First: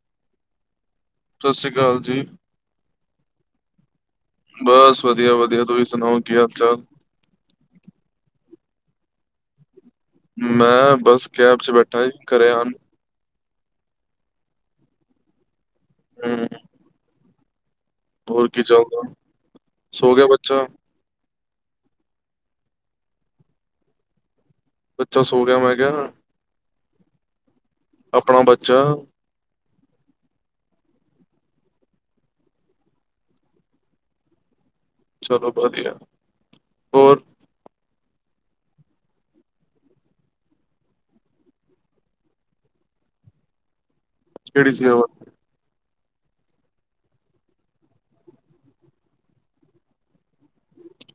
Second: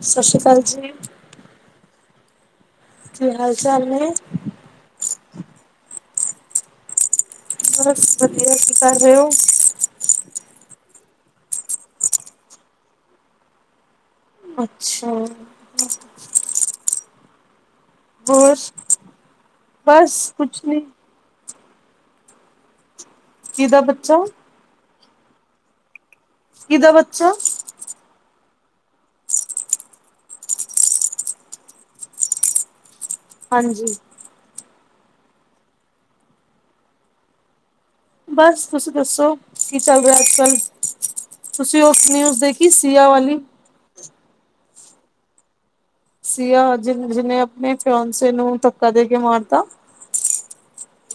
ਸਤਿ ਸ੍ਰੀ ਅਕਾਲ ਜੀ। ਸਤਿ ਸ੍ਰੀ ਅਕਾਲ ਜੀ। ਕੀ ਹਾਲ ਚਾਲ ਨੇ? ਬਸ, ਵਦੀਆ, ਵਦੀਆ ਤੁਸੀਂ ਸੁਨਾਓ ਕੀ ਹਾਲ-ਚਾਲ? ਬਸ ਵਧੀਆ, ਕੀ ਕਰ ਰਏ ਓ? ਮੈਂ, ਬਸ ਕੈਬ ਚ ਬੈਠਾ ਸੀ ਘਰੇ ਆਨ ਅੱਛਾ। ਹੂੰ। ਹੋਰ, ਕੀ ਚੱਲਦਾ? ਸੋ ਬਸ ਗਿਆ ਬੱਚਾ? ਕੁਛ ਨੀ। ਕਿਦਾ ਬੱਚਾ? ਬੱਚਾ ਸੌ ਗਿਆ ਮੈਂ ਕਿਹਾ। ਕਿਹਦਾ ਬੱਚਾ। ਆਪਣਾ ਬੱਚਾ। ਹਾਂਜੀ। ਚਲੋ ਵਧੀਆ ਹੈ। ਬਸ ਤੁਸੀਂ ਦੱਸੋ ਕੀ ਚੱਲ ਰਿਹਾ ਅੱਜ ਕੱਲ। ਤੁਸੀਂ ਉਸ ਨਿਊਜ਼ ਦੇਖੀ ਸੀਆ ਵਾਲੀ। ਕਿਹੜੀ ਸੀ ਉਹ। ਸੀਆ ਜਿਵੇਂ ਜਿਹਨੇ ਆਪਣੇ ਫਿਆਉਣ ਨੂੰ ਧੱਕਾ ਦੇ ਕੇ ਮਾਰਤਾ।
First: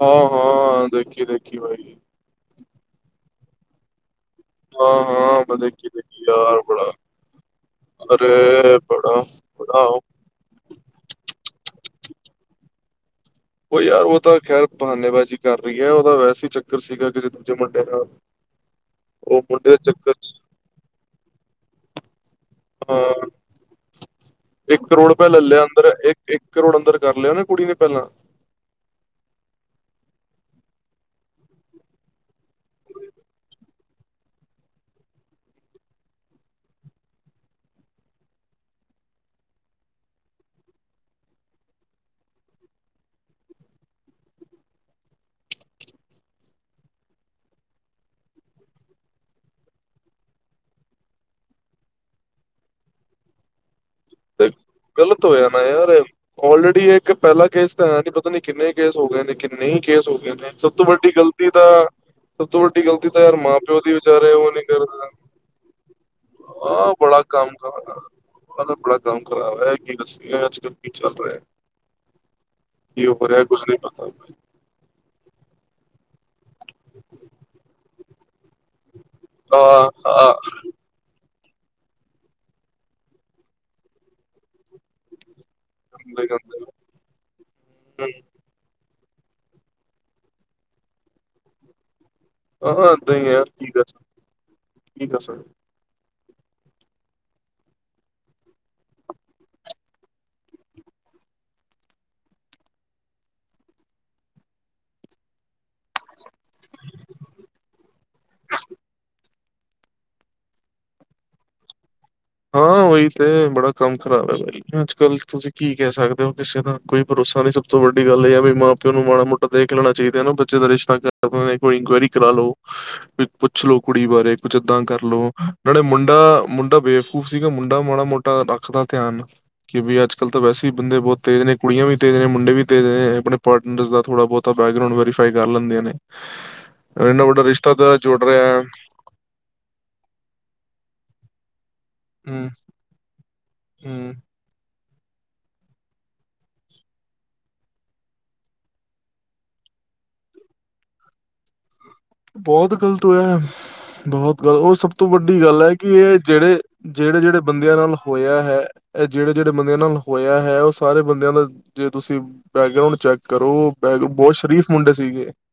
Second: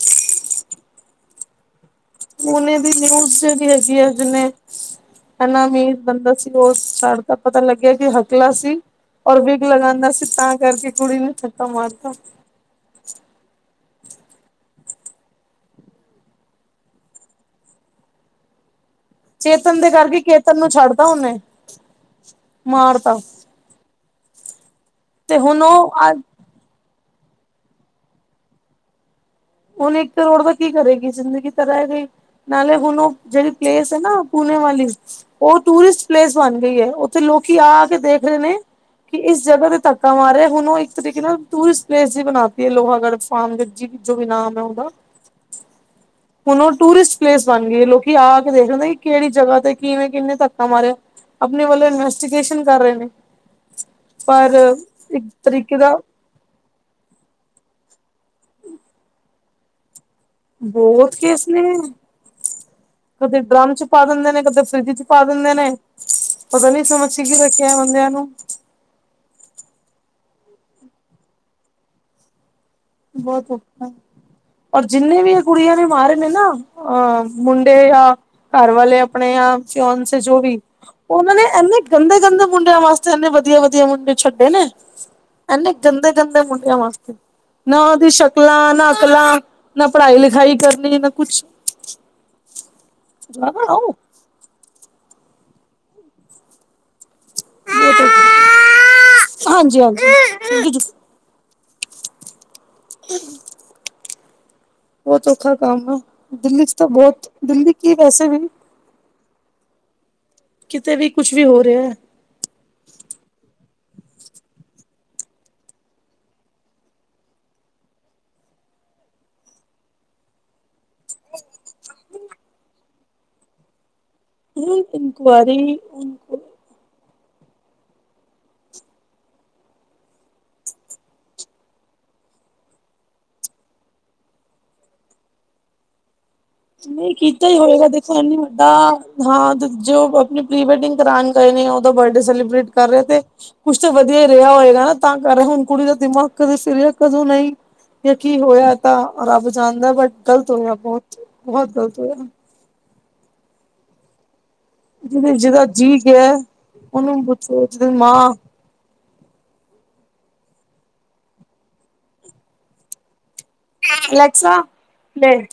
ਹਾਂ ਹਾਂ ਦੇਖੀ ਦੇਖੀ ਭਾਈ। ਉਹ ਨੇ ਵੀ ਨਿਊਜ਼ ਜਿਹੜੀ ਹੈਗੀ ਆ ਜਿਨੇ। ਹਾਂ-ਹਾਂ, ਮੈਂ ਹਨਾ ਅਮੀਰ ਦੇਖੀ-ਦੇਖੀ ਬੰਦਾ ਸੀ। ਯਾਰ ਉਹ ਬੜਾ ਸਾਡੇ ਦਾ ਪਤਾ ਲੱਗਿਆ ਕਿ ਹਕਲਾ ਅਰੇ ਸੀ। ਬੜਾ, ਔਰ ਵਿਗ ਬੜਾ ਲਗਾਉਂਦਾ ਸੀ। ਤਾਂ ਕਰਕੇ ਕੁੜੀ ਨੇ ਧੱਕਾ ਮਾਰਤਾ। ਉਹ ਯਾਰ ਉਹ ਤਾਂ ਖੈਰ ਬਹਾਨੇਬਾਜੀ ਕਰ ਰਹੀ ਹੈ। ਉਹਦਾ ਵੈਸੇ ਹੀ ਚੱਕਰ ਸੀਗਾ ਕਿ ਜੇ ਦੂਜੇ ਮੁੰਡੇ ਨਾਲ। ਉਹ ਮੁੰਡੇ ਚੇਤਨ ਦੇ ਚੱਕਰ ਕਰਕੇ 'ਚ ਕੇਤਨ ਨੂੰ ਛੱਡਦਾ ਉਹ ਨੇ। ਹਾਂ ਇੱਕ ਕਰੋੜ ਰੁਪਇਆ ਤੇ ਲੈ ਲਿਆ ਹੁਣ ਅੰਦਰ ਉਹ ਇੱਕ ਇੱਕ। ਕਰੋੜ ਅੰਦਰ ਕਰ ਲਿਆ ਨਾ ਕੁੜੀ ਨੇ ਪਹਿਲਾਂ। ਹੁਣ ਇੱਕ ਕਰੋੜ ਦਾ ਕੀ ਕਰੇ ਗੀ ਜ਼ਿੰਦਗੀ ਤਾ ਰਹੇ ਗਈ। ਨਾਲੇ ਹੁਣ ਉਹ ਜਿਹੜੀ ਪਲੇਸ ਹੈ ਨਾ ਪੂਣੇੇ ਵਾਲੀ। ਉਹ ਟੂਰਿਸਟ ਪਲੇਸ ਬਣ ਗਈ ਹੈ। ਉੱਥੇ ਲੋਕੀ ਆ ਆ ਕੇ ਦੇਖ ਰਹੇ ਨੇ। ਕਿ ਇਸ ਜਗ੍ਹਾ ਤੇ ਧੱਕਾ ਮਾਰ ਰਿਹਾ ਹੈ। ਹੁਣ ਉਹ ਇੱਕ ਤਰੀਕੇ ਨਾਲ ਟੂਰਿਸਟ ਪਲੇਸ ਹੀ ਬਣਾਤੀ ਹੈ। ਲੋਹਾਗੜ੍ਹ ਫਾਮ ਵਿੱਚ। ਜੋ ਵੀ ਨਾਮ ਹੈ ਉਹਦਾ। ਹੁਣ ਉਹ ਟੂਰਿਸਟ ਪਲੇਸ ਬਣ ਗਈ ਲੋਕੀ ਆ ਕੇ ਦੇਖ ਲੈਂਦੇ ਹੈਂ। ਕਿਹੜੀ ਜਗ੍ਹਾ ਤੇ ਕਿਵੇਂ ਕਿੰਨੇ ਧੱਕਾ ਮਾਰਿਆ। ਆਪਣੇ ਵੱਲੋਂ ਇਨਵੈਸਟੀਗੇਸ਼ਨ ਕਰ ਰਹੇ ਨੇ ਪਰ ਇੱਕ ਤਰੀਕੇ ਦਾ। ਔਲਰੇਡੀ ਇਹ ਇੱਕ ਪਹਿਲਾ ਕੇਸ ਤਾਂ ਹੈ ਨੀ ਪਤਾ ਨੀ ਕਿੰਨੇ ਕੇਸ ਹੋ ਗਏ ਨੇ। ਨਹੀਂ ਕੇਸ ਹੋ ਗਏ ਨੇ ਸਭ ਤੋਂ ਵੱਡੀ ਬਹੁਤ ਕੇਸ ਗ਼ਲਤੀ ਨੇ ਤਾਂ। ਸਭ ਤੋਂ ਵੱਡੀ ਗ਼ਲਤੀ ਤਾਂ ਯਾਰ ਕਦੇ ਮਾਂ ਡਰਮ ਪਿਓ ਚ ਦੀ ਪਾ ਵਿਚਾਰੇ ਦਿੰਦੇ ਨੇ ਉਹ ਕਦੇ ਨੀ ਫਰਿੱਜ ਚ ਕਰਨ। ਪਾ ਦਿੰਦੇ ਨੇ ਪਤਾ ਨੀ ਆਹ ਸਮਝ ਚ ਬੜਾ ਕੀ ਕੰਮ ਰੱਖਿਆ ਗ਼ਲਤ ਹੈ। ਬੰਦਿਆਂ ਨੂੰ ਬੜਾ ਕੰਮ ਖ਼ਰਾਬ ਹੈ ਕਿ ਦੱਸੀਏ ਅੱਜ ਕੱਲ ਕੀ ਚੱਲ ਰਿਹਾ। ਕੀ ਹੋ ਰਿਹਾ ਬਹੁਤ ਕੁੱਝ ਨਹੀਂ ਅੋਖਾ। ਪਤਾ ਔਰ ਜਿੰਨੇ ਵੀ ਇਹ ਕੁੜੀਆਂ ਨੇ ਮਾਰੇ ਨੇ ਨਾ ਅ ਮੁੰਡੇ ਆ ਘਰ ਵਾਲੇ ਆਪਣੇ ਯਾ ਹਾਂ ਫਿੳਨਸੇ ਹਾਂ ਜੋ ਵੀ। ਉਹਨਾਂ ਨੇ ਇੰਨੇ ਗੰਦੇ ਗੰਦੇ ਮੁੰਡਿਆਂ ਵਾਸਤੇ ਇੰਨੇ ਵਧੀਆ ਵਧੀਆ ਮੁੰਡੇ ਛੱਡੇ ਨੇ। ਐਨੇ ਗੰਦੇ ਗੰਦੇ ਮੁੰਡਿਆਂ ਵਾਸਤੇ ਨਾ ਉਹਦੀ ਸ਼ਤੀ ਨਕਲਾਂ ਨਾ ਅਕਲਾਂ ਨਾ ਪੜ੍ਹਾਈ ਲਿਖਾਈ ਕਰਨੀ ਨਾ ਕੁਛ। ਅਹ ਏਦਾ ਹੀ ਆ ਕੀ ਕਰ ਸਕਦੇ ਕੀ ਕਰ ਸਕਦੇ। ਹਾਂਜੀ ਹਾਂਜੀ। [inaudible] ਬਹੁਤ ਔਖਾ ਕੰਮ ਹੈ ਦਿੱਲੀ ਚ ਤਾਂ ਬਹੁਤ ਦਿੱਲੀ ਕੀ ਵੈਸੇ ਵੀ। ਕਿਤੇ ਵੀ ਕੁਛ ਵੀ ਹੋ ਰਿਹਾ। ਹਾਂ ਉਹੀ ਤੇ ਬੜਾ ਕੰਮ ਖਰਾਬ ਹੈ ਬਾਈ ਅੱਜ ਕੱਲ ਤੁਸੀਂ ਕੀ ਕਹਿ ਸਕਦੇ ਹੋ ਕਿਸੇ ਦਾ ਕੋਈ ਭਰੋਸਾ ਨਹੀਂ ਸਭ ਤੋਂ ਵੱਡੀ ਗੱਲ ਇਹ ਹੈ ਵੀ ਮਾਂ ਪਿਓ ਨੂੰ ਮਾੜਾ ਮੋਟਾ ਦੇਖ ਲੈਣਾ ਚਾਹੀਦਾ ਬੱਚੇ ਦਾ ਰਿਸ਼ਤਾ ਕਰ ਕੋਈ ਇਨਕੁਆਇਰੀ ਕਰਾ ਲੋ। ਪੁੱਛ ਲੋੋ ਕੁੜੀ ਬਾਰੇ ਕੁਝ ਇਦਾਂ ਹੁਣ ਕਰਲੋ ਇਨਕੁਆਇਰੀ ਨਾਲੇ ਮੁੰਡਾ ਮੁੰਡਾ ਬ। ਬੇਵਕੂਫ ਸੀਗਾ ਮੁੰਡਾ ਮਾੜਾ ਮੋਟਾ ਰੱਖਦਾ ਧਿਆਨ। ਕਿ ਵੀ ਅੱਜ ਕੱਲ ਤਾਂ ਵੈਸੇ ਬੰਦੇ ਬਹੁਤ ਤੇਜ਼ ਨੇ ਕੁੜੀਆਂ ਵੀ ਤੇਜ਼ ਨੇ ਮੁੰਡੇ ਵੀ ਤੇਜ਼ ਨੇ ਆਪਣੇ ਪਾਰਟਨਰ ਦਾ ਥੋੜਾ ਬਹੁਤ। ਤਾਂ ਬੈਕਗਰਾਊਂਡ ਵੈਰੀਫਾਈ ਕਰ ਲੈਂਦੀਆਂ ਨੇ। ਨਹੀਂ ਇੰਨਾ ਵੱਡਾ ਕੀਤਾ ਹੀ ਰਿਸ਼ਤਾ ਹੋਏਗਾ ਤਾਂ ਦੇਖੋ ਜੁੜ ਇੰਨੀ ਰਿਹਾ ਹੈ। ਵੱਡਾ। ਹਾਂ ਜੋ ਆਪਣੀ ਪ੍ਰੀ ਵੈਡਿੰਗ ਕਰ ਗਏ ਨੇ ਉਹਦਾ ਬਰਡੇ ਹੂੰ, ਸੈਲੀਬ੍ਰਟ ਕਰ ਰਿਹਾ ਤੇ। ਕੁਛ ਤਾਂ ਹੂੰ, ਵਧੀਆ ਹੀ ਰਿਹਾ ਹੋਏਗਾ ਤਾਂ ਕਰ ਹੁਣ ਕੁੜੀ ਦਾ ਦਿਮਾਗ ਕਦੇ ਫਿਰਿਆ ਕਦੋਂ ਨਹੀਂ। ਯ ਕੀ ਹੋਇਆ ਤਾਂ ਰੱਬ ਜਾਣਦਾ ਬਟ ਗ਼ਲਤ ਹੋਇਆ ਬਹੁਤ ਬਹੁਤ ਗ਼ਲਤ ਹੋਇਆ। ਬਹੁਤ ਗ਼ਲਤ ਹੋਇਆ ਬਹੁਤ ਗਲਤ ਹੋ ਸਭ ਸਭ ਤੋਂ ਜਿਹਦੇ ਵੱਡੀ ਗੱਲ ਜਿਹਦਾ ਹੈ ਕਿ ਜੀਅ ਇਹ ਗਿਆ ਜਿਹੜੇ ਜਿਹੜੇ ਉਹਨੂੰ ਜਿਹੜੇ ਪੁੱਛੋ ਬੰਦਿਆਂ ਜਿਹਦੀ ਨਾਲ ਮਾਂ ਹੋਇਆ ਹੈ। ਇਹ ਜਿਹੜੇ ਜਿਹੜੇ ਬੰਦਿਆਂ ਨਾਲ ਹੋਇਆ ਹੈ ਉਹ ਸਾਰੇ ਬੰਦਿਆਂ ਦਾ ਜੇ ਤੁਸੀਂ ਬੈਕਗਰਾਊਂਡ ਚੈੱਕ ਕਰੋ ਬੈ ਬਹੁਤ ਅਲੈਕਸਾ ਸ਼ਰੀਫ ਮੁੰਡੇ ਸੀਗੇ। ਪਲੇ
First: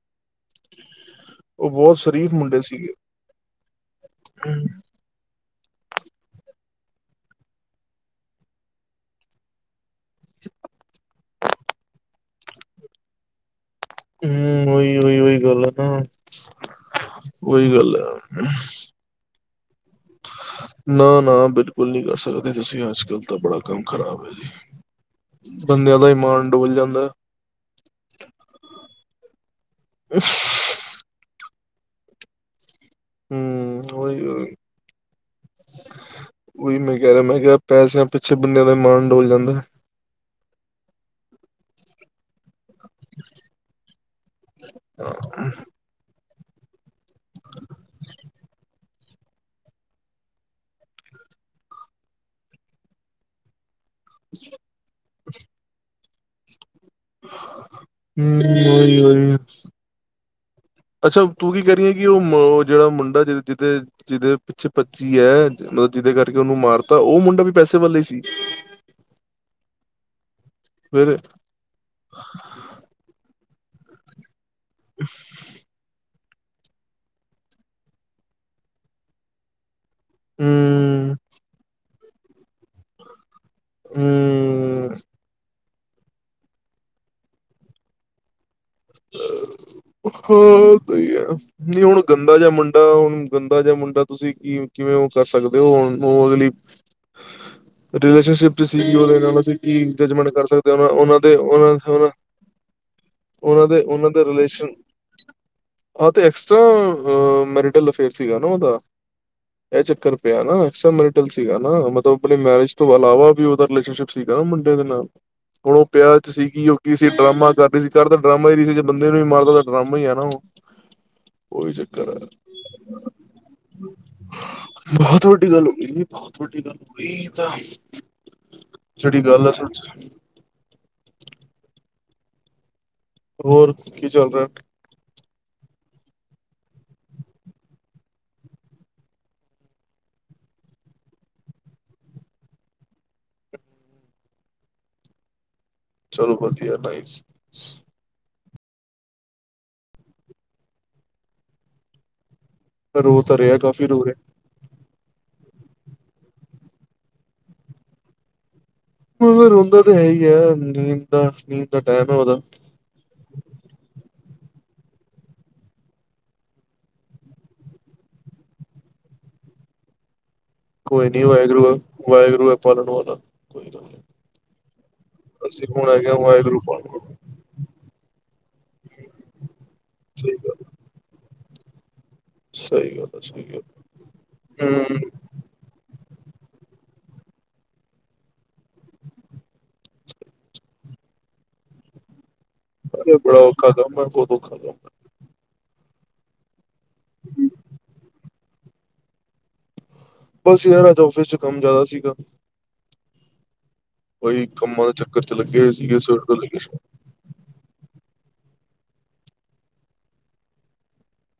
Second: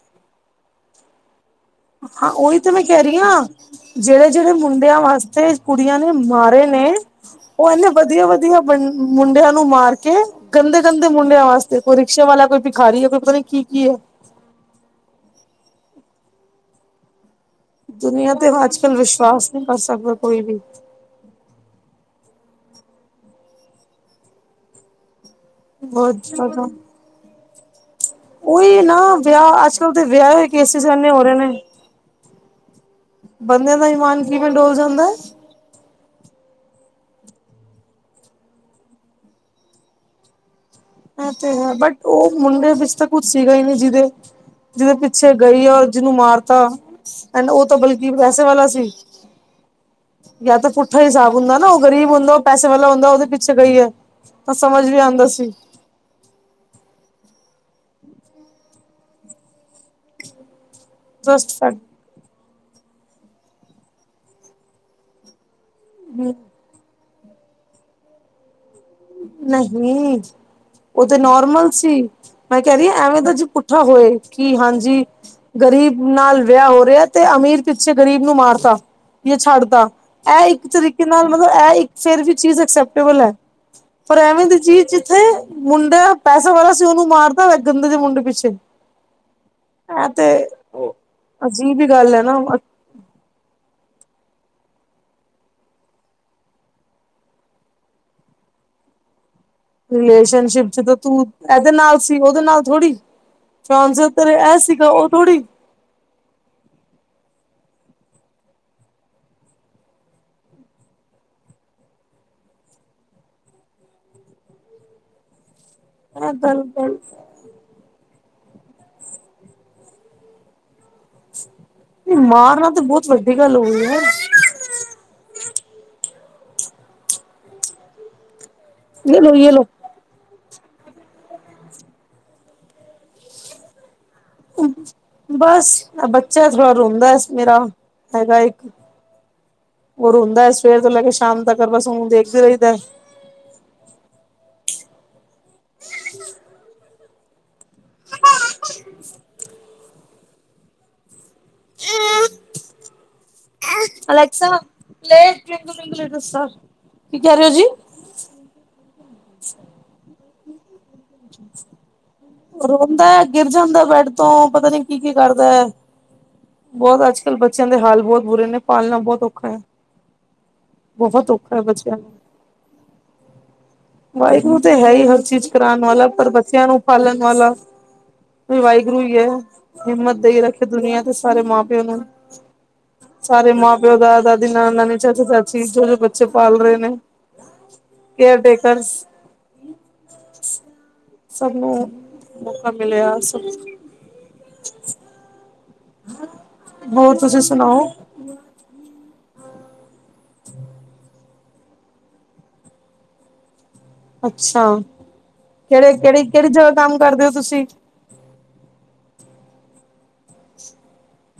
ਉਹ ਬਹੁਤ ਹਾਂ ਸ਼ਰੀਫ ਉਹੀ ਮੁੰਡੇ ਤੇ ਮੈਂ ਸੀਗੇ ਕਹਿ ਰਹੀ ਹਾਂ ਜਿਹੜੇ ਜਿਹੜੇ ਮੁੰਡਿਆਂ ਵਾਸਤੇ ਕੁੜੀਆਂ ਨੇ ਮਾਰੇ ਨੇ ਉਹ ਇਨੇ ਵਧੀਆ ਵਧੀਆੰ ਮੁੰਡਿਆਂ ਨੂੰ ਮਾਰ ਕੇ ਕੇ ਗੰਦੇ ਗੰਦੇ ਮੁੰਡਿਆਂ ਵਾਸਤੇ ਕੋਈ ਰਿਕਸ਼ੇ ਵਾਲਾ ਕੋਈ ਭਿਖਾਰੀ ਹੈ ਕੋਈ ਪਤਾ ਨੀ ਕੀ ਕੀ ਹੈ। ਹਮ ਉਹੀ ਉਹੀ ਉਹੀ ਗੱਲ ਹੈ ਨਾ। ਉਹੀ ਗੱਲ ਹੈ ਦੁਨੀਆਂ ਤੇ ਅੱਜ ਕੱਲ ਵਿਸ਼ਵਾਸ ਨਹੀਂ ਕਰ ਸਕਦਾ ਕੋਈ ਵੀ। ਨਾ ਨਾ ਬਿਲਕੁਲ ਨਹੀਂ ਕਰ ਸਕਦੇ ਤੁਸੀਂ ਅੱਜਕੱਲ ਤਾਂ ਬੜਾ ਕੰਮ ਖ਼ਰਾਬ ਹੈ ਜੀ। ਬੰਦਿਆਂ ਦਾ ਬਹੁਤ ਇਮਾਨ ਡੁਲ ਜਾਂਦਾ। ਓਹੀ ਨਾ ਵਿਆਹ ਅੱਜ ਕੱਲ ਤਾਂ ਵਿਆਹ ਦੇ ਕੇਸਿਸ ਏਨੇ ਹੋ ਰਹੇ ਨੇ। ਬੰਦਿਆਂ ਹਮ ਦਾ ਇਮਾਨ ਉਹੀ ਕਿਵੇਂ ਉਹੀ ਡੋਲ ਜਾਂਦਾ। ਉਹੀ ਮੈਂ ਕਹਿ ਰਿਹਾ ਮੈਂ ਕਿਹਾ ਪੈਸਿਆਂ ਪਿੱਛੇ ਬੰਦਿਆਂ ਦਾ ਮਾਣ ਡੋਲ ਜਾਂਦਾ। ਇਹ ਤੇ ਹੈ ਬਟ ਉਹ ਮੁੰਡੇ ਵਿੱਚ ਤਾਂ ਕੁੱਛ ਸੀਗਾ ਹੀ ਨਹੀਂ ਜਿਹਦੇ ਜਿਹਦੇ ਪਿੱਛੇ ਗਈ ਔਰ ਜਿਹਨੂੰ ਮਾਰਤਾ। ਐਂਡ ਉਹ ਤਾਂ ਬਲਕਿ ਪੈਸੇ ਵਾਲਾ ਸੀ। ਜਾਂ ਤਾਂ ਪੁੱਠਾ ਹਿਸਾਬ ਹੁੰਦਾ ਨਾ ਉਹ ਗਰੀਬ ਹੁੰਦਾ ਉਹ ਪੈਸੇ ਵਾਲਾ ਹੁੰਦਾ ਉਹਦੇ ਪਿੱਛੇ ਗਈ ਹੈ। ਤਾਂ ਸਮਝ ਵੀ ਆਉਂਦਾ ਸੀ। ਹਮ ਅੱਛਾ ਤੂੰ ਜਸਟ ਕੀ ਕਹਿ ਰਹੀ ਫੈਕਟ ਹੈ? ਕਿ ਉਹ ਉਹ ਜਿਹੜਾ ਮੁੰਡਾ ਜ ਜਿਹਦੇ ਜਿਹਦੇ ਪਿੱਛੇ ਪੱਚੀ ਹੈ ਮਤਲਬ ਜਿਹਦੇ ਕਰਕੇ ਉਹਨੂੰ ਮਾਰ ਤਾਂ ਉਹ ਮੁੰਡਾ ਵੀ ਪੈਸੇ ਵਾਲਾ ਹੀ ਸੀ। ਨਹੀਂ ਉਹ ਫਿਰ ਤੇ ਨੋਰਮਲ ਸੀ। ਮੈਂ ਕਹਿ ਰਹੀ ਹਾਂ ਐਵੇਂ ਤਾਂ ਜੀ ਪੁੱਠਾ ਹੋਏ ਕਿ ਹਾਂਜੀ ਗਰੀਬ ਨਾਲ ਵਿਆਹ ਹੋ ਰਿਹਾ ਤੇ ਅਮੀਰ ਪਿੱਛੇ ਗ਼ਰੀਬ ਨੂੰ ਮਾਰਤਾ ਵੀ ਛੱਡਤਾ। ਇਹ ਇੱਕ ਤਰੀਕੇ ਹੂੰ ਨਾਲ ਮਤਲਬ ਇਹ ਇੱਕ ਫੇਰ ਵੀ ਚੀਜ਼ ਅਕਸੈਪਟੇਬਲ ਹੈ। ਪਰ ਐਵੇਂ ਦੀ ਜੀ ਹੂੰ ਜਿੱਥੇ ਮੁੰਡੇ ਪੈਸੇ ਵਾਲਾ ਸੀ ਉਹਨੂੰ ਮਾਰਤਾ ਗੰਦੇ ਜੇ ਮੁੰਡੇ ਪਿੱਛੇ। ਇਹ ਤੇ ਹਾਂ ਸਹੀ ਹੈ ਅਜੀਬ ਨਹੀਂ ਹੀ ਹੁਣ ਗੱਲ ਹੈ ਗੰਦਾ ਨਾ ਜਿਹਾ ਮੁੰਡਾ ਮੁੰਡਾ ਹੁਣ ਗੰਦਾ ਜਿਹਾ ਮੁੰਡਾ ਤੁਸੀਂ ਕਿ ਕਿਵੇਂ ਉਹ ਕਰ ਸਕਦੇ ਹੋ ਹੁਣ ਉਹ ਅਗਲੀ ਰਿਲੇਸ਼ਨਸ਼ਿਪ 'ਚ ਸੀਗੀ ਉਹਦੇ ਨਾਲ ਅਸੀਂ ਕੀ ਜੱਜਮੈਂਟ ਕਰ ਰਿਲੇਸ਼ਨਸ਼ਿਪ ਸਕਦੇ ਚ ਹ ਤਾਂ ਉਹਨਾਂ ਤੂੰ ਦੇ ਇਹਦੇ ਨਾਲ ਉਹ ਸੀ ਉਹਦੇ ਨਾਲ ਥੋੜ੍ਹੀ ਉਹਨਾਂ ਦੇ ਫਿਆਂਸੀ ਉਹਨਾਂ ਦੇ ਤੇਰੇ ਇਹ ਰਿਲੇਸ਼ਨ ਸੀਗਾ ਉਹ ਥੋੜ੍ਹੀ ਆਹ ਤੇ ਐਕਸਟਰਾ ਮੈਰੀਟਲ ਅਫੇਅਰ ਸੀਗਾ ਨਾ ਉਹਦਾ ਇਹ ਚੱਕਰ ਪਿਆ ਨਾ ਐਕਸਟਰੀਲ ਸੀਗਾ ਨਾ ਮਤਲਬ ਆਪਣੀ ਮੈਰਿਜ ਤੋਂ ਇਲਾਵਾ ਵੀ ਉਹਦਾ ਰਿਲੇਸ਼ਨਸ਼ਿਪ ਸੀਗਾ ਨਾ ਮੁੰਡੇ ਦੇ ਨਾਲ ਹੁਣ ਉਹ ਪਿਆਰ 'ਚ ਇਹ ਗੱਲ ਸੀਗੀ ਉਹ ਕੀ ਗੱਲ ਸੀ ਡਰਾਮਾ ਕਰਦੀ ਸੀ ਕਰ ਦਾ ਡਰਾਮਾ ਹੀ ਰ ਸੀੇ ਬੰਦੇ ਨੂੰ ਵੀ ਮਾਰਦੋ ਡਰਾਮਾ ਹੀ ਹੈ ਨਾ ਉਹ ਉਹੀ ਚੱਕਰ ਨਹੀਂ ਹੈ ਮਾਰਨਾ ਤੇ ਬਹੁਤ ਵੱਡੀ ਗੱਲ ਹੋ ਗਈ ਐ। ਬਹੁਤ ਵੱਡੀ ਗੱਲ ਹੋਈ ਜ ਬਹੁਤ ਵੱਡੀ ਗੱਲ ਹੋਈ ਏ ਤਾਂ ਇਹ ਜਿਹੜੀ ਲੋ ਗੱਲ ਯੇ ਆ ਸ ਲੋ। ਹੋਰ ਕੀ ਚੱਲ ਰਿਹਾ। ਬਸ ਬੱਚਾ ਥੋੜਾ ਰੋਂਦਾ ਮੇਰਾ ਹੈਗਾ ਇੱਕ ਉਹ ਰੋਂਦਾ ਹੈ ਸਵੇਰ ਤੋਂ ਲੈ ਕੇ ਸ਼ਾਮ ਤੱਕ ਬਸ ਹੁਣ ਦੇਖਦੇ ਰਹਿੰਦਾ। ਚਲੋ ਵਧੀਆ ਨਾਇਸ। ਰੋ ਤਾਂ ਰਿਆ ਅਲੈਕਸਾ [unintelligible] ਕੀ ਕਹਿ ਰਹੇ ਹੋ ਜੀ? ਰੋਂਦਾ ਤਾਂ ਹੈ ਹੀ ਹੈ ਨੀਂਦ ਨੀਂਦ ਦਾ ਟਾਈਮ ਹੈ ਉਹਦਾ। ਰੋਂਦਾ ਹੈ ਗਿਰ ਜਾਂਦਾ ਬੈਡ ਤੋਂ ਪਤਾ ਨੀ ਕੀ ਕੀ ਕਰਦਾ ਹੈ। ਬਹੁਤ ਅੱਜ ਕਲ੍ਹ ਬੱਚਿਆਂ ਦੇ ਹਾਲ ਬਹੁਤ ਬੁਰੇ ਨੇ ਪਾਲਣਾ ਬਹੁਤ ਔਖਾ ਹੈ। ਕੋਈ ਨੀ ਬਹੁਤ ਔਖਾ ਵਾਹਿਗੁਰੂ ਹੈ ਬੱਚਿਆਂ ਨੂੰ। ਵਾਹਿਗੁਰੂ ਹੈ ਪਾਲਣ ਵਾਲਾ ਵਾਹਿਗੁਰੂ ਤੇ ਹੈ ਹੀ ਹਰ ਚੀਜ਼ ਅਸੀਂ ਕਰਾਉਣ ਹੁਣ ਵਾਲਾ ਹੈਗੇ ਆ ਪਰ ਵਾਹਿਗੁਰੂ ਬੱਚਿਆਂ ਨੂੰ ਪਾਲਣ ਵਾਲਾ ਵਾਹਿਗੁਰੂ ਹੀ ਹੈ ਹਿੰਮਤ ਠੀਕ ਦੇਈ ਹੈ ਰੱਖੇ ਦੁਨੀਆਂ ਦੇ ਸਾਰੇ ਮਾਂ ਪਿਓ ਨੂੰ ਸਹੀ ਗੱਲ ਹੈ, ਸਹੀ ਸਾਰੇ ਗੱਲ। ਮਾਂ ਪਿਓ ਦਾ ਦਾਦੀ ਨ ਨਾਨੀ ਹੂੰ। ਚਾਚੇ ਚਾਚੀ ਜੋ- ਜੋ ਬੱ ਬਛੇ ਪਾਲ ਰਹੇ ਨੇ ਕੇਅਰ ਟੇਕਰਸ ਸਭ ਨੂੰ ਮੌਕਾ ਅਰੇ ਮਿਲਿਆ ਬੜਾ ਸਭ ਔਖਾ ਕੰਮ ਬਹੁਤ ਔਖਾ ਕੰਮ ਏ। ਹੋਰ ਤੁਸੀਂ ਸੁਣਾਓ। ਬਸ ਯਾਰ ਅਜ ਆਫਿਸ 'ਚ ਕੰਮ ਜ਼ਿਆਦਾ ਸੀਗਾ। ਉਹੀ ਅੱਛਾ ਕੰਮਾਂ ਦੇ ਚੱਕਰ 'ਚ ਲੱਗੇ ਹੋਏ ਕਿਹੜੇ ਸੀਗੇ ਸਵੇਰ ਕਿਹੜੀ- ਤੋਂ ਲੈ ਕਿਹੜੀ ਕੇ ਜਗ੍ਹਾ ਸ਼ਾਮ। ਕੰਮ ਕਰਦੇ ਹੋ ਤੁਸੀਂ [inaudible]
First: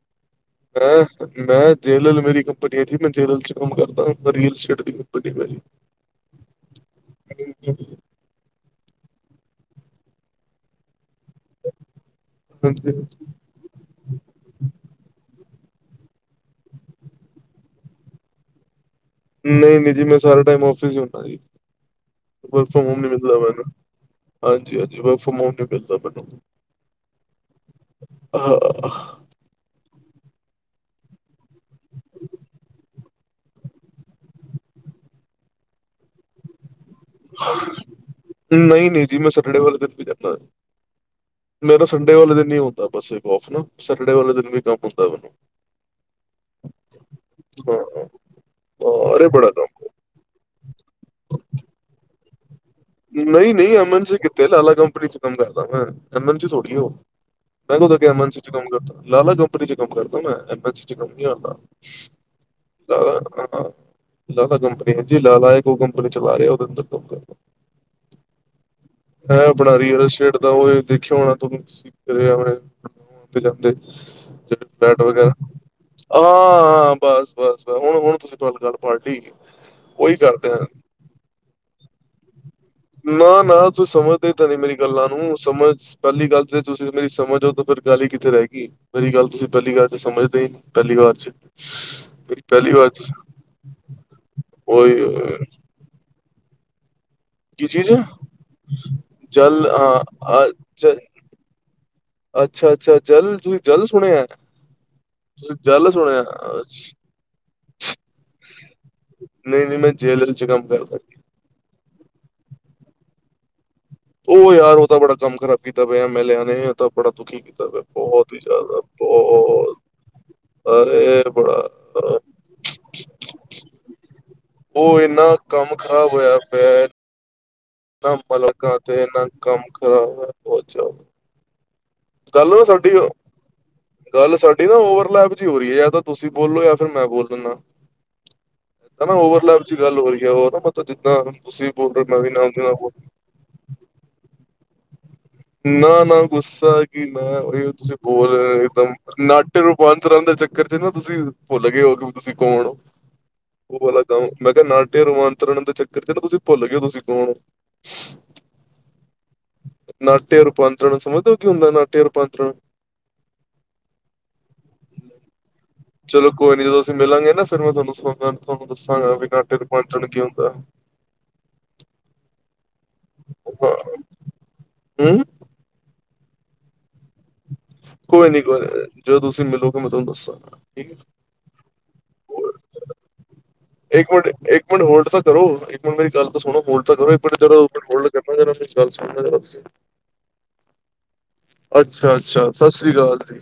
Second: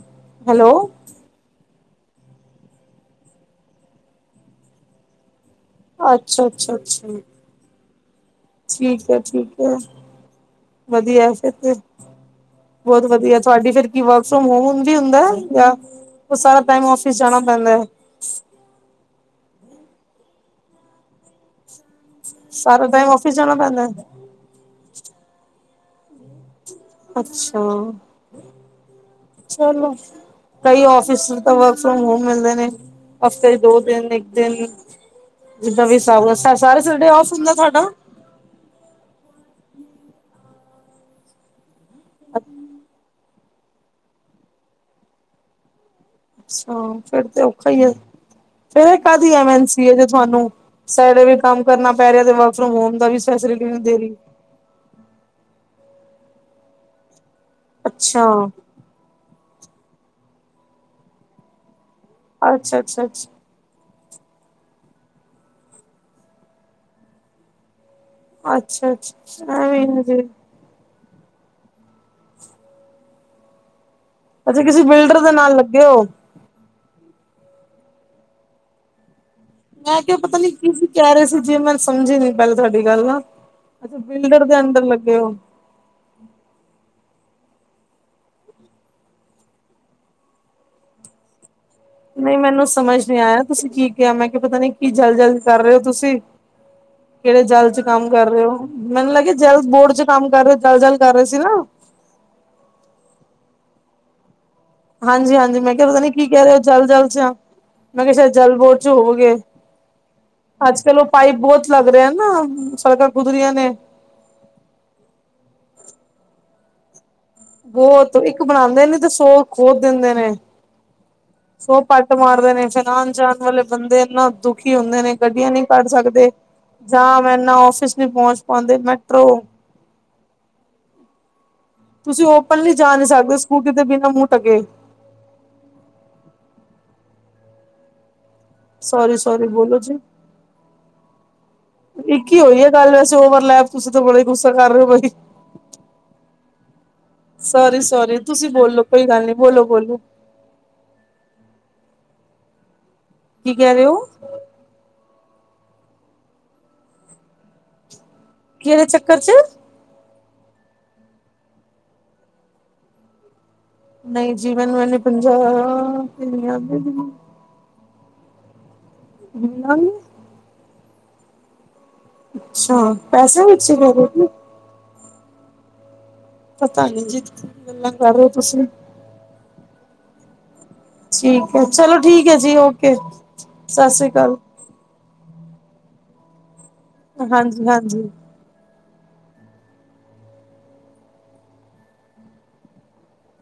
ਹੈਲੋ [unintelligible] ਮੈਂ ਜੇਲਲ ਮੇਰੀ ਕੰਪਨੀ ਹੈ ਜੀ ਮੈਂ ਜੇਲਲ 'ਚ ਕੰਮ ਕਰਦਾ ਰੀਅਲਸਟੇਟ ਦੀ ਕੰਪਨੀ ਮੇਰੀ ਅੱਛਾ- ਅੱਛਾ -ਅੱਛਾ [inaudible] ਠੀਕ ਹੈ ਠੀਕ ਹੈ ਵਧੀਆ ਫਿਰ ਬਹੁਤ ਵਧੀਆ ਤੁਹਾਡੀ ਫਿਰ ਕੀ ਵਰਕ ਫਰੋਮ ਹੋਮ ਵੀ ਹੁੰਦਾ ਹੈ ਜਾਂ ਉਹ ਸਾਰਾ ਟਾਈਮ ਆਫਿਸ ਜਾਣਾ ਪੈਂਦਾ। ਨਹੀਂ -ਨਹੀਂ ਜੀ ਮੈਂ ਸਾਰਾ ਟਾਈਮ ਔਫਿਸ ਹੀ ਹੁੰਦਾ ਜੀ। ਵਰਕ ਫਰੋਮ ਸਾਰਾ ਹੋਮ ਟਾਈਮ ਨੀ ਆਫਿਸ ਮਿਲਦਾ ਜਾਣਾ ਮੈਨੂੰ ਪੈਂਦਾ ਹੈ ਹਾਂਜੀ ਹਾਂਜੀ ਵਰਕ ਫਰੋਮ ਹੋਮ ਨੀ ਮਿਲਦਾ ਮੈਨੂੰ ਅੱਛਾ ਹਾਂ, ਚਲੋ। ਕਈ ਫਿਸ ਤਾਂ ਵਰਕ ਫਰੋਮ ਹੋਮ ਮਿਲਦੇ ਨੇ ਹਫ਼ਤੇ ਦੋ ਦਿਨ ਇੱਕ ਦਿਨ ਜਦਾਂ ਵੀ ਸ ਸਾਰੇ ਸੰਡੇ ਆਫ ਹੁੰਦਾ ਤੁਹਾਡਾ ਨਹੀਂ -ਨਹੀਂ ਜੀ ਮੈਂ ਸੈਟਰਡੇ ਵਾਲੇ ਦਿਨ ਵੀ ਜਾਂਦਾ ਮੇਰਾ ਸੰਡੇ ਵਾਲੇ ਦਿਨ ਨਹੀਂ ਹੁੰ ਬਸ ਔਫ ਨਾ ਸੈਟਰਡੇ ਵਾਲੇ ਦਿਨ ਵੀ ਕੰਮ ਹੁੰਦਾ ਮੈਨੂੰ ਅੱਛਾ ਫੇਰ ਤੇ ਔਖਾ ਹਾਂ। ਆ ਫੇਰ ਹਾਂ, ਅਰੇ ਕਾਹਦੀ ਐਮ ਬੜਾ ਕੰਮ ਐਨ ਸੀ ਜਿ ਤੁਹਾਨੂੰ ਸੈਡੇ ਵੀ ਕੰਮ ਕਰਨਾ ਪੈ ਰਿਹਾ ਤੇ ਵਰਕ ਫਰੋਮ ਹੋਮ ਦਾ ਵੀ ਨਹੀਂ ਫੈਸਿਲਿਟੀ -ਨਹੀਂ ਐਮ ਦੇ ਐਨ ਰਹੀ ਸੀ ਕੀਤੇ ਲਾਲਾ ਕੰਪਨੀ 'ਚ ਕੰਮ ਕਰਦਾ ਮੈਂ ਐਮ ਐਨ ਸੀ ਥੋੜੀ ਉਹ ਮੈਂ ਕੱਦੋ ਕਿਹਾ ਐਮ ਅੱਛਾ ਐਚ ਕੰਮ ਕਰਦਾ ਲਾਲਾ ਕੰਪਨੀ 'ਚ ਕੰਮ ਕਰਦਾ ਮੈਂ ਐਮ ਐਚ ਕੰਮ ਨਹੀਂ ਆਂਦਾ। ਅੱਛਾ ਅੱਛਾ ਅੱਛਾ [unintelligible] ਲਾਲਾ ਕੰਪਨੀ ਹੈ ਜੀ ਲਾਲਾ ਹੈ ਉਹ ਕੰਪਨੀ ਚਲਾ ਰਿਹਾ ਉਹਦੇ ਅੰਦਰ ਕੰਮ ਕਰਦਾ। ਅੱਛਾ ਅੱਛਾ ਇਹ ਬਣਾ ਐਵੇਂ ਰਹੀ ਉਹਦਾ ਹਜੇ ਸ਼ੇੜ ਉਹ ਦੇਖਿਆ ਹੋਣਾ ਤਂ ਤੇ ਜਾਂਦੇ ਅੱਛਾ ਜਿਹੜੇ ਕਿਸਸੀ ਫਲੈਟ ਬਿਲਡਰ ਵਗੈਰਾ ਦੇ ਨਾਲ ਲੱਗੇ ਹੋ ਹਾਂ ਹਾਂ ਬਸ ਬਸ ਬ ਹੁਣ ਹੁਣ ਤੁਸੀਂ ਗੱਲ ਗ ਪਟੀ ਮੈਂ ਕਿਹਾ ਪਤਾ ਨੀ ਕੀ ਸੀ ਕਹਿ ਰਹੇ ਸੀ ਜੇ ਮੈਂ ਸਮਝੀ ਨੀ ਪਹਿਲੇ ਤੁਹਾਡੀ ਗੱਲ ਨਾ ਨਾ ਤੂੰ ਅੱਛਾ ਸਮਝਦੇ ਬਿਲਡਰ ਤਾਂ ਨਹੀਂ ਦੇ ਮੇਰੀ ਅੰਦਰ ਗੱਲਾਂ ਲੱਗੇ ਹੋ ਨੂੰ ਸਮਝ ਪਹਿਲੀ ਗੱਲ ਤੇ ਤੁਸੀਂ ਮੇਰੀ ਸਮਝ ਹੋ ਤਾਂ ਫਿਰ ਗੱਲ ਹੀ ਕਿੱਥੇ ਰਹੇ ਗਈ ਪਹਿਲੀ ਗੱਲ ਤੁਸੀਂ ਪਹਿਲੀ ਵਾਰ ਤੇ ਸਮਝਦੇ ਹੀ ਪਹਿਲੀ ਵਾਰ ਚ [inaudible] ਨਹੀਂ ਮੇਰੀ ਮੈਨੂੰ ਪਹਿਲੀ ਵਾਰ ਸਮਝ ਚ ਨਹੀਂੀ ਆਇਆ ਤੁਸੀਂ ਕੀ ਕਿਹਾ ਮੈਂ ਕਿਹਾ ਪਤਾ ਨ ਕੀ ਓਏ ਜਲ ਜਲਦ ਹੋਏ। ਕਰ ਰਹੇ ਹੋ ਤੁਸੀਂ, ਕਿਹੜੇ ਕੀ ਜਲ ਚ ਚੀਜ਼ ਕੰਮ ਕਰ ਰਹੇ ਹੋ ਮੈਨੂੰ ਲੱਗੇਿਆ ਜਲ ਬੋਰਡ ਚ ਕੰਮ ਕਰ ਰਹੇ ਜਲ ਜਲ ਕਰ ਰਹੇ ਸੀ ਨਾ ਅੱਛਾ ਅੱਛਾ ਜਲਦ ਤੁਸੀਂ ਜਲਦ ਸੁਣਿਆ ਹਾਂਜੀ- ਤੁਸੀਂ ਹਾਂਜੀ ਮੈਂ ਕਿਹਾ ਜਲ ਪਤਾ ਨੀ ਸੁਣਿਆ ਕੀ ਕਹਿ ਰਹੇ ਹੋ ਚਲ ਚਲ 'ਚ ਮੈਂ ਕਿਹਾ ਸ਼ਾਇਦ ਜਲ ਬੋਤ 'ਚ ਹੋ ਗਏ ਨਈ-ਨਈ ਮੈਂ ਜੇਲ੍ਹ ਚ ਕੰਮ ਅੱਜ ਕਰਦਾ ਕੱਲ ਉਹ ਪਾਈਪ ਬਹੁਤ ਲੱਗ ਰਿਹਾ ਨਾ ਸੜਕਾਂ ਕੁਦਰੀਆਂ ਨੇ। ਉਹ ਯਾਰ ਉਹ ਤਾਂ ਬੜਾ ਕੰਮ ਖਰਾਬ ਕੀਤਾ ਪਿਆ ਐਮ ਐਲਿਆ ਨੇ ਬੜਾ ਦੁਖੀ ਪਿਆ ਬਹੁਤ ਹੀ ਇੱਕ ਜ਼ਿਆਦਾ ਬਣਾਂਦੇ ਨੇ ਤੇ ਸੌ ਖੋਦ ਦਿੰਦੇ ਨੇ। ਫੇਰ ਬੜਾ ਸੋ ਪੱਟ ਮਾਰਦੇ ਨੇ ਫਨਾਉਣ ਜਾਣ ਵਾਲੇ ਬੰਦੇ ਇਨਾ ਦੁਖੀ ਓ ਹੁੰਦੇ ਨੇ ਇੰਨਾ ਗੱਡੀਆਂ ਨਹੀਂ ਕੰਮ ਕੱਢ ਖ਼ਰਾਬ ਸਕਦੇ ਹੋਇਆ ਪਿਆ ਜਾਂ ਮੈਨਾ ਫਿਸ ਨਹੀਂੀ ਪਹੁੰਚ ਪਾਉਂਦੇ ਮੈਟਰੋ ਕਮ ਖਰਾ ਚ ਤੁਸੀਂ ਗੱਲ ਨਾ ਓਪਨਲੀ ਸਾਡੀ ਜਾ ਨਹੀਂ ਸਕਦੇ ਸਕੂਟੀ ਤੇ ਬਿਨਾਂ ਮੂੰਹ ਗੱਲ ਟਕੇ ਸਾਡੀ ਨਾ ਓਵਰਲੈਪ ਹੋ ਰਹੀ ਹੈ ਯਾਰ ਤਾਂ ਤੁਸੀਂ ਬੋਲੋ ਜਾਂ ਫਿਰ ਮੈਂ ਬੋਲ ਦਿੰਦਾ ਹਨਾ ਸੋਰੀ ਸੋਰੀ ਓਵਰਲੈਪ ਚ ਬੋਲੋ ਜੀ ਗੱਲ ਹੋ ਰਹੀ ਹੈ ਉਹ ਨਾ ਮਤਲਬ ਜਿੱਦਾਂ ਤੁਸੀਂ ਬੋਲ ਰਹੇ ਮ ਵੀ ਨ, ਕੱਲ ਵੈਸ ਓਵਰਲੈਪ ਤੁਸੀਂ ਤਾਂ ਬੜਾ ਗੁੱਸਾ ਕਰ ਰਹੇ ਹੋ ਬਾਈ ਨਾ ਨਾ ਗੁੱਸਾ ਕੀ ਨਾ ਉਹ ਸੋਰੀ ਤੁਸੀਂ ਸੋਰੀ ਬੋਲ ਤੁਸੀਂ ਰਹੇ ਹੋ ਬੋਲੋ ਇੱਕਦਮ ਕੋਈ ਗੱਲ ਨੀ ਨਾਟੇ ਬੋਲੋ ਬੋਲੋ ਰੂਪਾਂਤਰਾਂ ਦੇ ਚੱਕ ਰ ਜ ਨਾ ਤੁਸੀਂ ਭੁੱਲ ਗਏ ਹੋ ਕਿ ਤੁਸੀਂ ਕੌਣ ਕੀ ਕਹਿ ਉਹ ਰਹੇ ਹੋ ਵਾਲਾ ਗਾ ਮੈਂ ਕਿਹਾ ਨਾਟਿਆ ਰੂਮਾਂਤਰਣ ਦੇ ਚੱਕਰ ਚ ਤੁਸੀਂ ਭੁੱਲ ਗ ਤੁਸੀਂ ਕੌਣ ਕਿਹੜੇ ਚੱਕਰ ਚ ਨਾਟਿਆ ਰੂਪਾਂਤਰਣ ਸਮਝਦਾ ਹੋ ਕੀ ਹੁੰਦਾ ਨਾਟਯ ਰੂਪਾਂਤਰ ਨਹੀਂ ਜੀਵਨ ਮ ਨਹੀਂ ਪੰਜਾਬ ਚਲੋ ਕੋਈ ਨੀ ਜਦੋਂ ਅਸੀਂ ਮਿਲਾਂਗੇ ਨਾ ਫੇਿਰ ਮੈਂ ਤੁਹਾਨੂੰ ਸ ਤੁਹਾਨੂੰ ਦੱਸਾਂਗਾ ਵੀ ਘੰਟੇ ਤੇ ਪਹੁੰਚਣ ਕੀ ਹੁੰਦਾ ਅੱਛਾ ਪੈਸੇ ਵਿੱਚਛੇ ਬ ਹੂੰ ਪਤਾ ਨ ਜੀ ਗੱਲਾਂ ਕਰ ਰਹੇ ਕੋਈ ਹੋ ਨੀ ਤੁਸੀਂ ਕੋਈ ਜੇ ਤੁਸੀਂ ਮਿਲੋਗੇ ਮੈਂ ਤੁਹਾਨੂੰ ਦੱਸਾਂਗਾ ਠੀਕ ਹੈ ਠੀਕ ਹੈ ਚਲੋ ਠੀਕ ਹੈ ਜੀ ਓਕੇ ਸਤਿ ਸ੍ਰੀ ਇੱਕ ਮਿੰਟ ਅਕਾਲ ਇੱਕ ਮਿੰਟ ਹੋਲਡ ਤਾਂ ਕਰੋ, ਇੱਕ ਮਿੰਟ ਮੇਰੀ ਗੱਲ ਤਾਂ ਸੁਣੋ ਹੋਲਡ ਤਾਂ ਕਰੋ, ਇੱਕ ਮਿੰਟ ਜਦੋਂ ਹਾਂਜੀ ਮਿੰਟ ਹਾਂਜੀ ਹੋਲਡ ਕਰ ਮਜ਼ਾਰ ਅ ਚਲ ਮਜ਼ ਅੇ ਅੱਛਾ ਅੱਛਾ ਸਤਿ ਸ੍ਰੀ ਅਕਾਲ ਜੀ